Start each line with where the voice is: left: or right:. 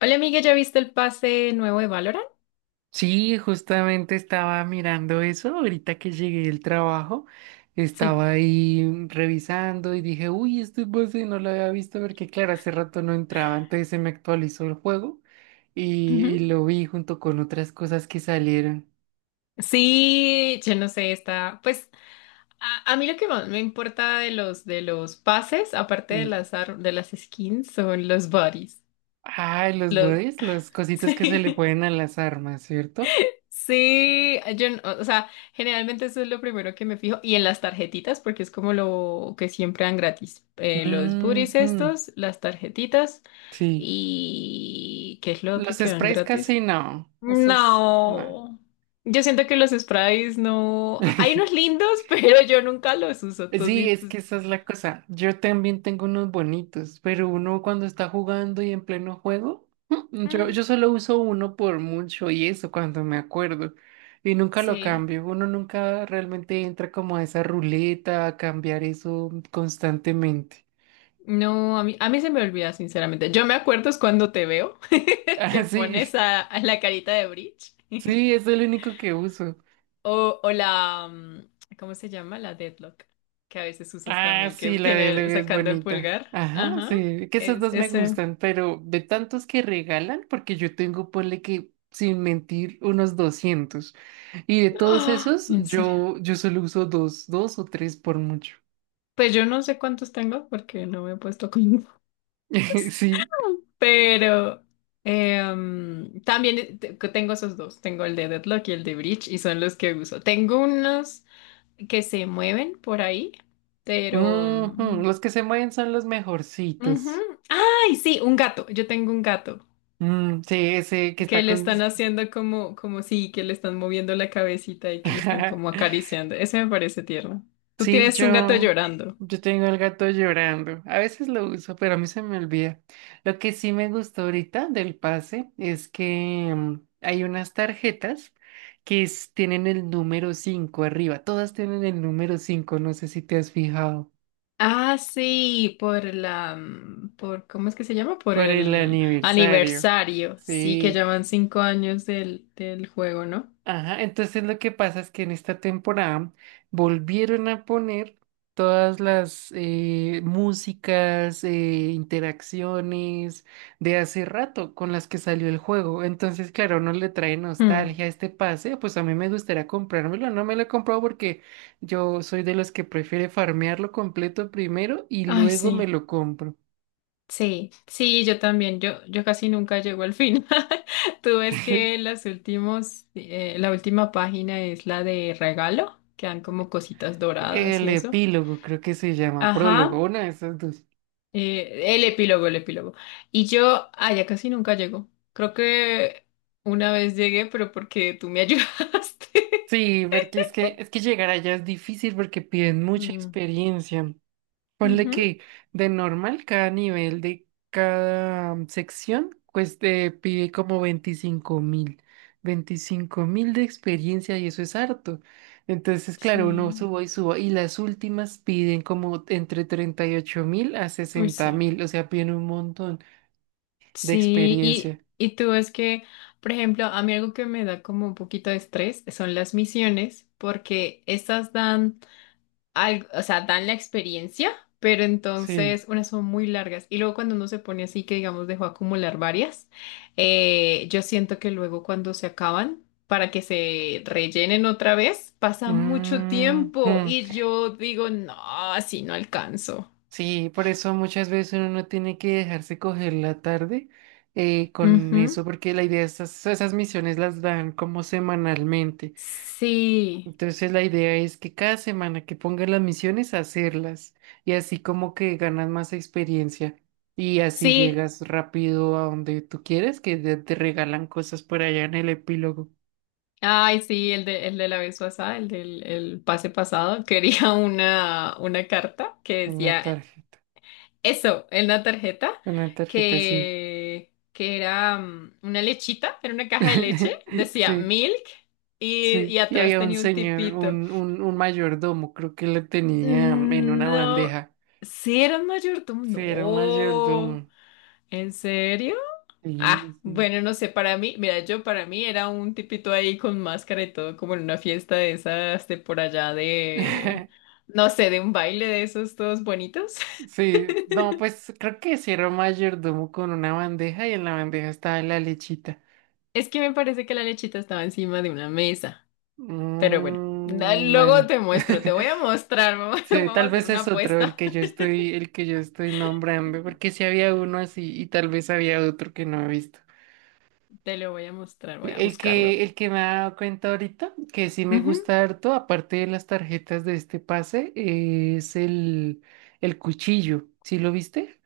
left: Hola amiga, ¿ya viste el pase nuevo de Valorant?
right: Sí, justamente estaba mirando eso ahorita que llegué del trabajo.
left: Sí.
right: Estaba ahí revisando y dije, uy, este base no lo había visto porque, claro, hace rato no entraba, entonces se me actualizó el juego y,
left: Ujú.
right: y lo vi junto con otras cosas que salieron.
left: Sí, yo no sé, está, pues a mí lo que más me importa de los pases, aparte de
right: Y,
left: de las skins, son los bodies.
right: ay, los
left: Los
right: bodies, los cositos que se le
left: Sí.
right: ponen a las armas, ¿cierto?
left: Sí, yo, no- o sea, generalmente eso es lo primero que me fijo y en las tarjetitas porque es como lo que siempre dan gratis. Eh,
right: Ujú,
left: los booties estos, las tarjetitas
right: sí.
left: y ¿qué es lo otro
right: Los
left: que dan
right: sprays
left: gratis?
right: casi no, esos no.
left: No. Yo siento que los sprays no. Hay unos lindos, pero yo nunca los uso. ¿Tú has
right: Sí,
left: visto?
right: es que esa es la cosa. Yo también tengo unos bonitos, pero uno cuando está jugando y en pleno juego, yo,
left: Mm,
right: yo solo uso uno por mucho y eso cuando me acuerdo. Y nunca lo
left: sí.
right: cambio. Uno nunca realmente entra como a esa ruleta a cambiar eso constantemente.
left: No, a mí se me olvida, sinceramente. Yo me acuerdo es cuando te veo que
right: Ah,
left: pones
right: sí,
left: a la carita de Breach.
right: sí, es el único que uso.
left: ¿Cómo se llama? La Deadlock. Que a veces usas
right: Ah,
left: también, que
right: sí, la de
left: tiene
right: Lego es
left: sacando el
right: bonita.
left: pulgar.
right: Ajá,
left: Ajá.
right: sí, que esas
left: Es,
right: dos me
left: ese.
right: gustan, pero de tantos que regalan, porque yo tengo, ponle que, sin mentir, unos 200. Y de todos
left: ¡Ah!
right: esos,
left: ¿En serio?
right: yo solo uso dos, o tres por mucho.
left: Pues yo no sé cuántos tengo porque no me he puesto con.
right: Sí,
left: Pero también tengo esos dos, tengo el de Deadlock y el de Breach y son los que uso. Tengo unos que se mueven por ahí. pero...
right: ujú.
left: mm,
right: Los que se mueven son los
left: Ujú.
right: mejorcitos.
left: ¡Ay, sí! Un gato, yo tengo un gato
right: Mm, sí, ese que
left: que
right: está
left: le
right: con...
left: están haciendo como sí, que le están moviendo la cabecita y que le están como acariciando. Ese me parece tierno. Tú
right: Sí,
left: tienes un gato
right: yo,
left: llorando.
right: yo tengo el gato llorando. A veces lo uso, pero a mí se me olvida. Lo que sí me gustó ahorita del pase es que hay unas tarjetas tienen el número 5 arriba. Todas tienen el número 5. No sé si te has fijado.
left: Ah, sí, por la, mm, por, ¿cómo es que se llama? Por
right: Por el
left: el
right: aniversario.
left: aniversario, sí, que
right: Sí.
left: ya van 5 años del juego, ¿no?
right: Ajá, entonces lo que pasa es que en esta temporada volvieron a poner todas las músicas, interacciones de hace rato con las que salió el juego. Entonces, claro, no le trae
left: Hmm.
right: nostalgia a este pase, pues a mí me gustaría comprármelo. No me lo he comprado porque yo soy de los que prefiere farmearlo completo primero y
left: Ay,
right: luego
left: sí,
right: me lo compro.
left: sí, sí, yo también, yo casi nunca llego al final. Tú ves que la última página es la de regalo, que dan como cositas doradas y
right: El
left: eso.
right: epílogo, creo que se llama,
left: Ajá.
right: prólogo, una de esas dos.
left: El epílogo, el epílogo. Y yo, ya casi nunca llego. Creo que una vez llegué, pero porque tú me ayudaste.
right: Sí, porque es que llegar allá es difícil porque piden mucha
left: Mm.
right: experiencia. Ponle
left: Ujú.
right: que de normal cada nivel de cada sección, pues te pide como 25.000. 25.000 de experiencia y eso es harto. Entonces, claro, uno
left: Sí,
right: subo y subo. Y las últimas piden como entre 38.000 a
left: uy,
right: sesenta
left: sí.
right: mil. O sea, piden un montón de
left: Sí, y,
right: experiencia.
left: y tú es que, por ejemplo, a mí algo que me da como un poquito de estrés son las misiones, porque estas dan o sea, dan la experiencia, pero entonces
right: Sí.
left: unas son muy largas. Y luego cuando uno se pone así que, digamos, dejó acumular varias, yo siento que luego cuando se acaban, para que se rellenen otra vez, pasa mucho
right: Mm,
left: tiempo
right: mm.
left: y yo digo, no, así no alcanzo.
right: Sí, por eso muchas veces uno no tiene que dejarse coger la tarde con
left: Ujú.
right: eso, porque la idea, esas misiones las dan como semanalmente.
left: Sí,
right: Entonces la idea es que cada semana que pongan las misiones, hacerlas. Y así como que ganas más experiencia. Y así
left: sí.
right: llegas rápido a donde tú quieres, que te regalan cosas por allá en el epílogo.
left: Ay, sí, el de la vez pasada, el pase pasado, quería una carta que
right: Una
left: decía.
right: tarjeta.
left: Eso, en la tarjeta,
right: Una tarjeta, sí.
left: que era una lechita, era una caja de leche, decía
right: Sí.
left: milk y
right: Sí, y
left: atrás
right: había un
left: tenía un
right: señor,
left: tipito.
right: un mayordomo, creo que lo tenía en
left: Mm,
right: una
left: no,
right: bandeja.
left: ¿sí era un mayordomo?
right: Sí, era un
left: No,
right: mayordomo.
left: ¿en serio?
right: Sí,
left: Ah,
right: sí.
left: bueno, no sé, para mí, mira, yo para mí era un tipito ahí con máscara y todo, como en una fiesta de esas de por allá de, no sé, de un baile de esos todos bonitos.
right: Sí, no, pues creo que sí era un mayordomo con una bandeja y en la bandeja estaba la lechita.
left: Es que me parece que la lechita estaba encima de una mesa. Pero bueno,
right: Mm,
left: luego
right: bueno.
left: te voy a mostrar, vamos
right: Sí,
left: a
right: tal
left: hacer
right: vez
left: una
right: es otro
left: apuesta.
right: el que yo estoy nombrando, porque sí había uno así y tal vez había otro que no he visto.
left: Te lo voy a mostrar, voy
right: Sí.
left: a buscarlo.
right: El que me he dado cuenta ahorita, que sí me
left: Ujú.
right: gusta harto, aparte de las tarjetas de este pase, es el cuchillo. ¿Sí lo viste?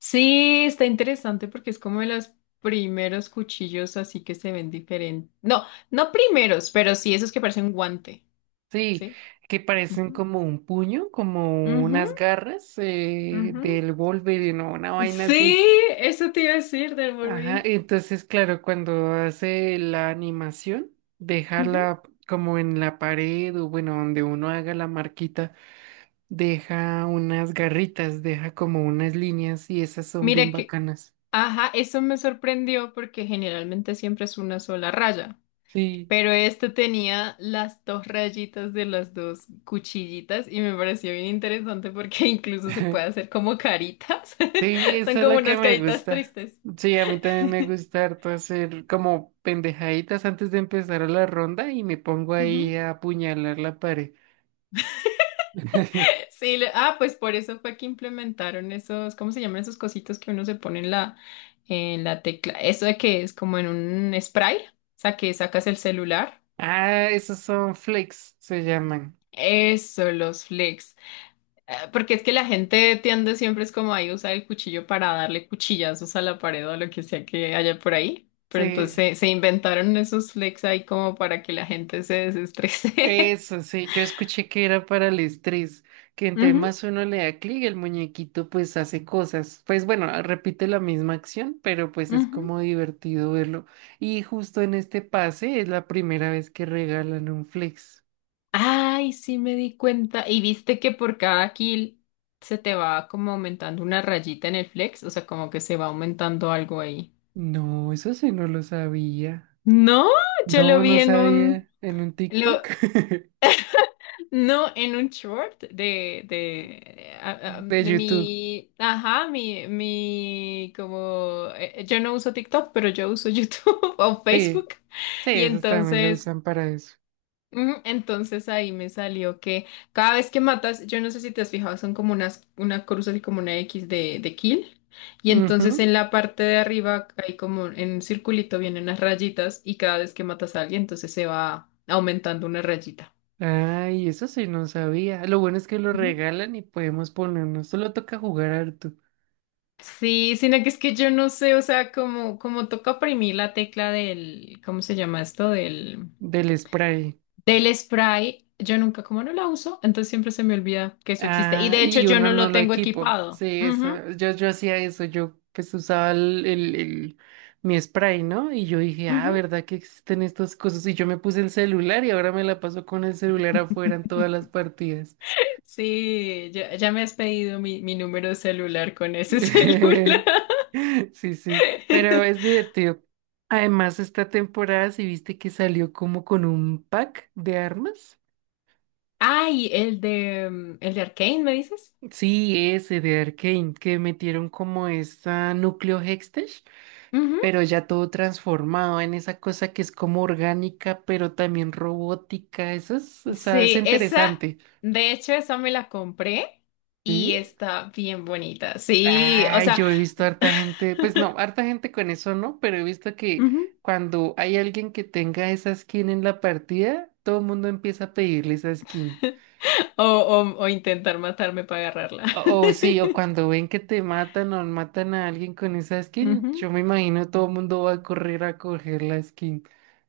left: Sí, está interesante porque es como de los primeros cuchillos así que se ven diferentes. No, no primeros, pero sí esos que parecen guante,
right: Sí,
left: ¿sí?
right: que parecen
left: Ujú.
right: como un puño, como
left: Ujú,
right: unas garras
left: ujú.
right: del Wolverine o una vaina
left: Sí,
right: así.
left: eso te iba a decir del
right: Ajá,
left: Wolverine.
right: entonces claro, cuando hace la animación,
left: Ujú.
right: dejarla como en la pared o bueno, donde uno haga la marquita. Deja unas garritas, deja como unas líneas y esas son bien
left: Mira que,
right: bacanas.
left: ajá, eso me sorprendió porque generalmente siempre es una sola raya.
right: Sí,
left: Pero este tenía las dos rayitas de las dos cuchillitas y me pareció bien interesante porque incluso se puede hacer como caritas.
right: sí,
left: Son
right: eso es
left: como
right: lo que
left: unas
right: me
left: caritas
right: gusta.
left: tristes.
right: Sí, a mí también me gusta harto hacer como pendejaditas antes de empezar a la ronda y me pongo
left: Ujú.
right: ahí a apuñalar la pared.
left: Sí, pues por eso fue que implementaron esos. ¿Cómo se llaman esos cositos que uno se pone en la tecla? Eso de que es como en un spray, o sea, que sacas el celular.
right: Ah, esos son flakes, se llaman.
left: Eso, los flex. Porque es que la gente tiende siempre es como ahí usar el cuchillo para darle cuchillazos a la pared o a lo que sea que haya por ahí. Pero entonces
right: Sí.
left: se inventaron esos flex ahí como para que la gente se desestrese.
right: Eso sí, yo escuché que era para el estrés, que entre
left: Ujú,
right: más uno le da clic, el muñequito pues hace cosas. Pues bueno, repite la misma acción, pero pues es
left: ujú.
right: como divertido verlo. Y justo en este pase es la primera vez que regalan un flex.
left: Ay, sí me di cuenta. Y viste que por cada kill se te va como aumentando una rayita en el flex, o sea, como que se va aumentando algo ahí.
right: No, eso sí no lo sabía.
left: No, yo lo
right: No,
left: vi
right: no
left: en un,
right: sabía. En un
left: lo,
right: TikTok
left: no, en un short
right: de
left: de
right: YouTube.
left: mi, ajá, mi, como, yo no uso TikTok, pero yo uso YouTube o Facebook.
right: Sí, sí,
left: Y
right: esos también lo usan para eso.
left: entonces ahí me salió que cada vez que matas, yo no sé si te has fijado, son como una cruz así como una X de kill. Y entonces
right: Ujú.
left: en la parte de arriba hay como en un circulito vienen unas rayitas y cada vez que matas a alguien, entonces se va aumentando una rayita.
right: Ay, eso sí no sabía. Lo bueno es que lo regalan y podemos ponernos. Solo toca jugar harto
left: Sí, sino que es que yo no sé, o sea, como, toca oprimir la tecla del. ¿Cómo se llama esto? Del,
right: del spray.
left: del spray, yo nunca, como no la uso, entonces siempre se me olvida que eso existe. Y
right: Ah,
left: de hecho
right: y
left: yo no
right: uno no
left: lo
right: lo
left: tengo
right: equipo.
left: equipado.
right: Sí,
left: Ujú,
right: eso. Yo hacía eso. Yo pues usaba mi spray, ¿no? Y yo dije, ah,
left: ujú.
right: ¿verdad que existen estas cosas? Y yo me puse el celular y ahora me la paso con el celular afuera en todas las partidas.
left: Sí, ya me has pedido mi número de celular con ese celular.
right: Sí, sí, pero es divertido. Además, esta temporada, ¿si viste que salió como con un pack de armas?
left: Ay, el de Arcane, ¿me dices?
right: Sí, ese de Arcane, que metieron como esta núcleo Hextech, pero ya todo transformado en esa cosa que es como orgánica, pero también robótica. Eso es, o sea, es
left: Sí, esa,
right: interesante.
left: de hecho, esa me la compré y
right: ¿Sí?
left: está bien bonita. Sí, o
right: Ay,
left: sea,
right: yo he visto harta gente, pues no, harta gente con eso no, pero he visto que
left: ujú,
right: cuando hay alguien que tenga esa skin en la partida, todo el mundo empieza a pedirle esa skin.
left: O intentar matarme para agarrarla.
right: O sí, o cuando ven que te matan o matan a alguien con esa skin,
left: Ujú.
right: yo me imagino todo el mundo va a correr a coger la skin.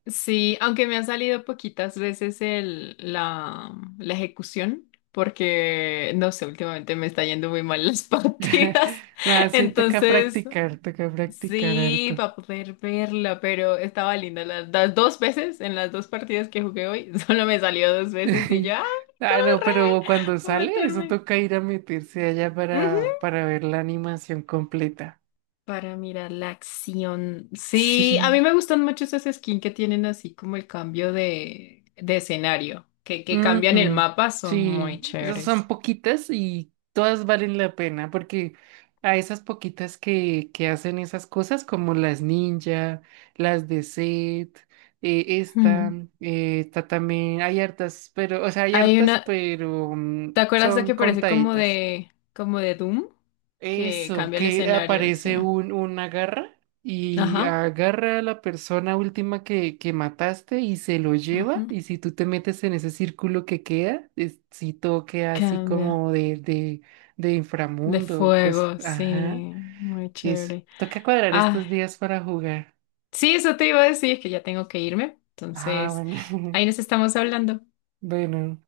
left: Sí, aunque me han salido poquitas veces la ejecución, porque, no sé, últimamente me está yendo muy mal las partidas.
right: Nada, sí,
left: Entonces,
right: toca practicar
left: sí,
right: harto.
left: para poder verla, pero estaba linda. Las dos veces, en las dos partidas que jugué hoy, solo me salió dos veces y ya,
right: Ah, no,
left: ¡corre!
right: pero cuando
left: A
right: sale, eso
left: meterme.
right: toca ir a meterse allá
left: Ujú.
right: para, ver la animación completa.
left: Para mirar la acción. Sí, a mí
right: Sí,
left: me gustan mucho esas skins que tienen así como el cambio de escenario, que cambian el
right: ujú.
left: mapa, son muy
right: Sí, esas son
left: chéveres.
right: poquitas y todas valen la pena porque a esas poquitas que hacen esas cosas como las ninja, las de Set, esta,
left: Ujú.
right: esta también, hay hartas, pero, o sea, hay
left: Hay
right: hartas,
left: una,
right: pero mm,
left: ¿te acuerdas de
right: son
left: que parece como
right: contaditas.
left: de, como de Doom? Que
right: Eso,
left: cambia el
right: que
left: escenario, sí.
right: aparece un, una garra y
left: Ajá.
right: agarra a la persona última que mataste y se lo lleva. Y si tú te metes en ese círculo que queda, es- si todo queda así
left: Cambia.
right: como de, de
left: De
right: inframundo, cosa.
left: fuego,
right: Ajá,
left: sí. Muy
right: eso.
left: chévere.
right: Toca cuadrar
left: Ah,
right: estos días para jugar.
left: sí, eso te iba a decir, que ya tengo que irme.
right: Ah,
left: Entonces,
right: bueno.
left: ahí nos estamos hablando.
right: Bueno.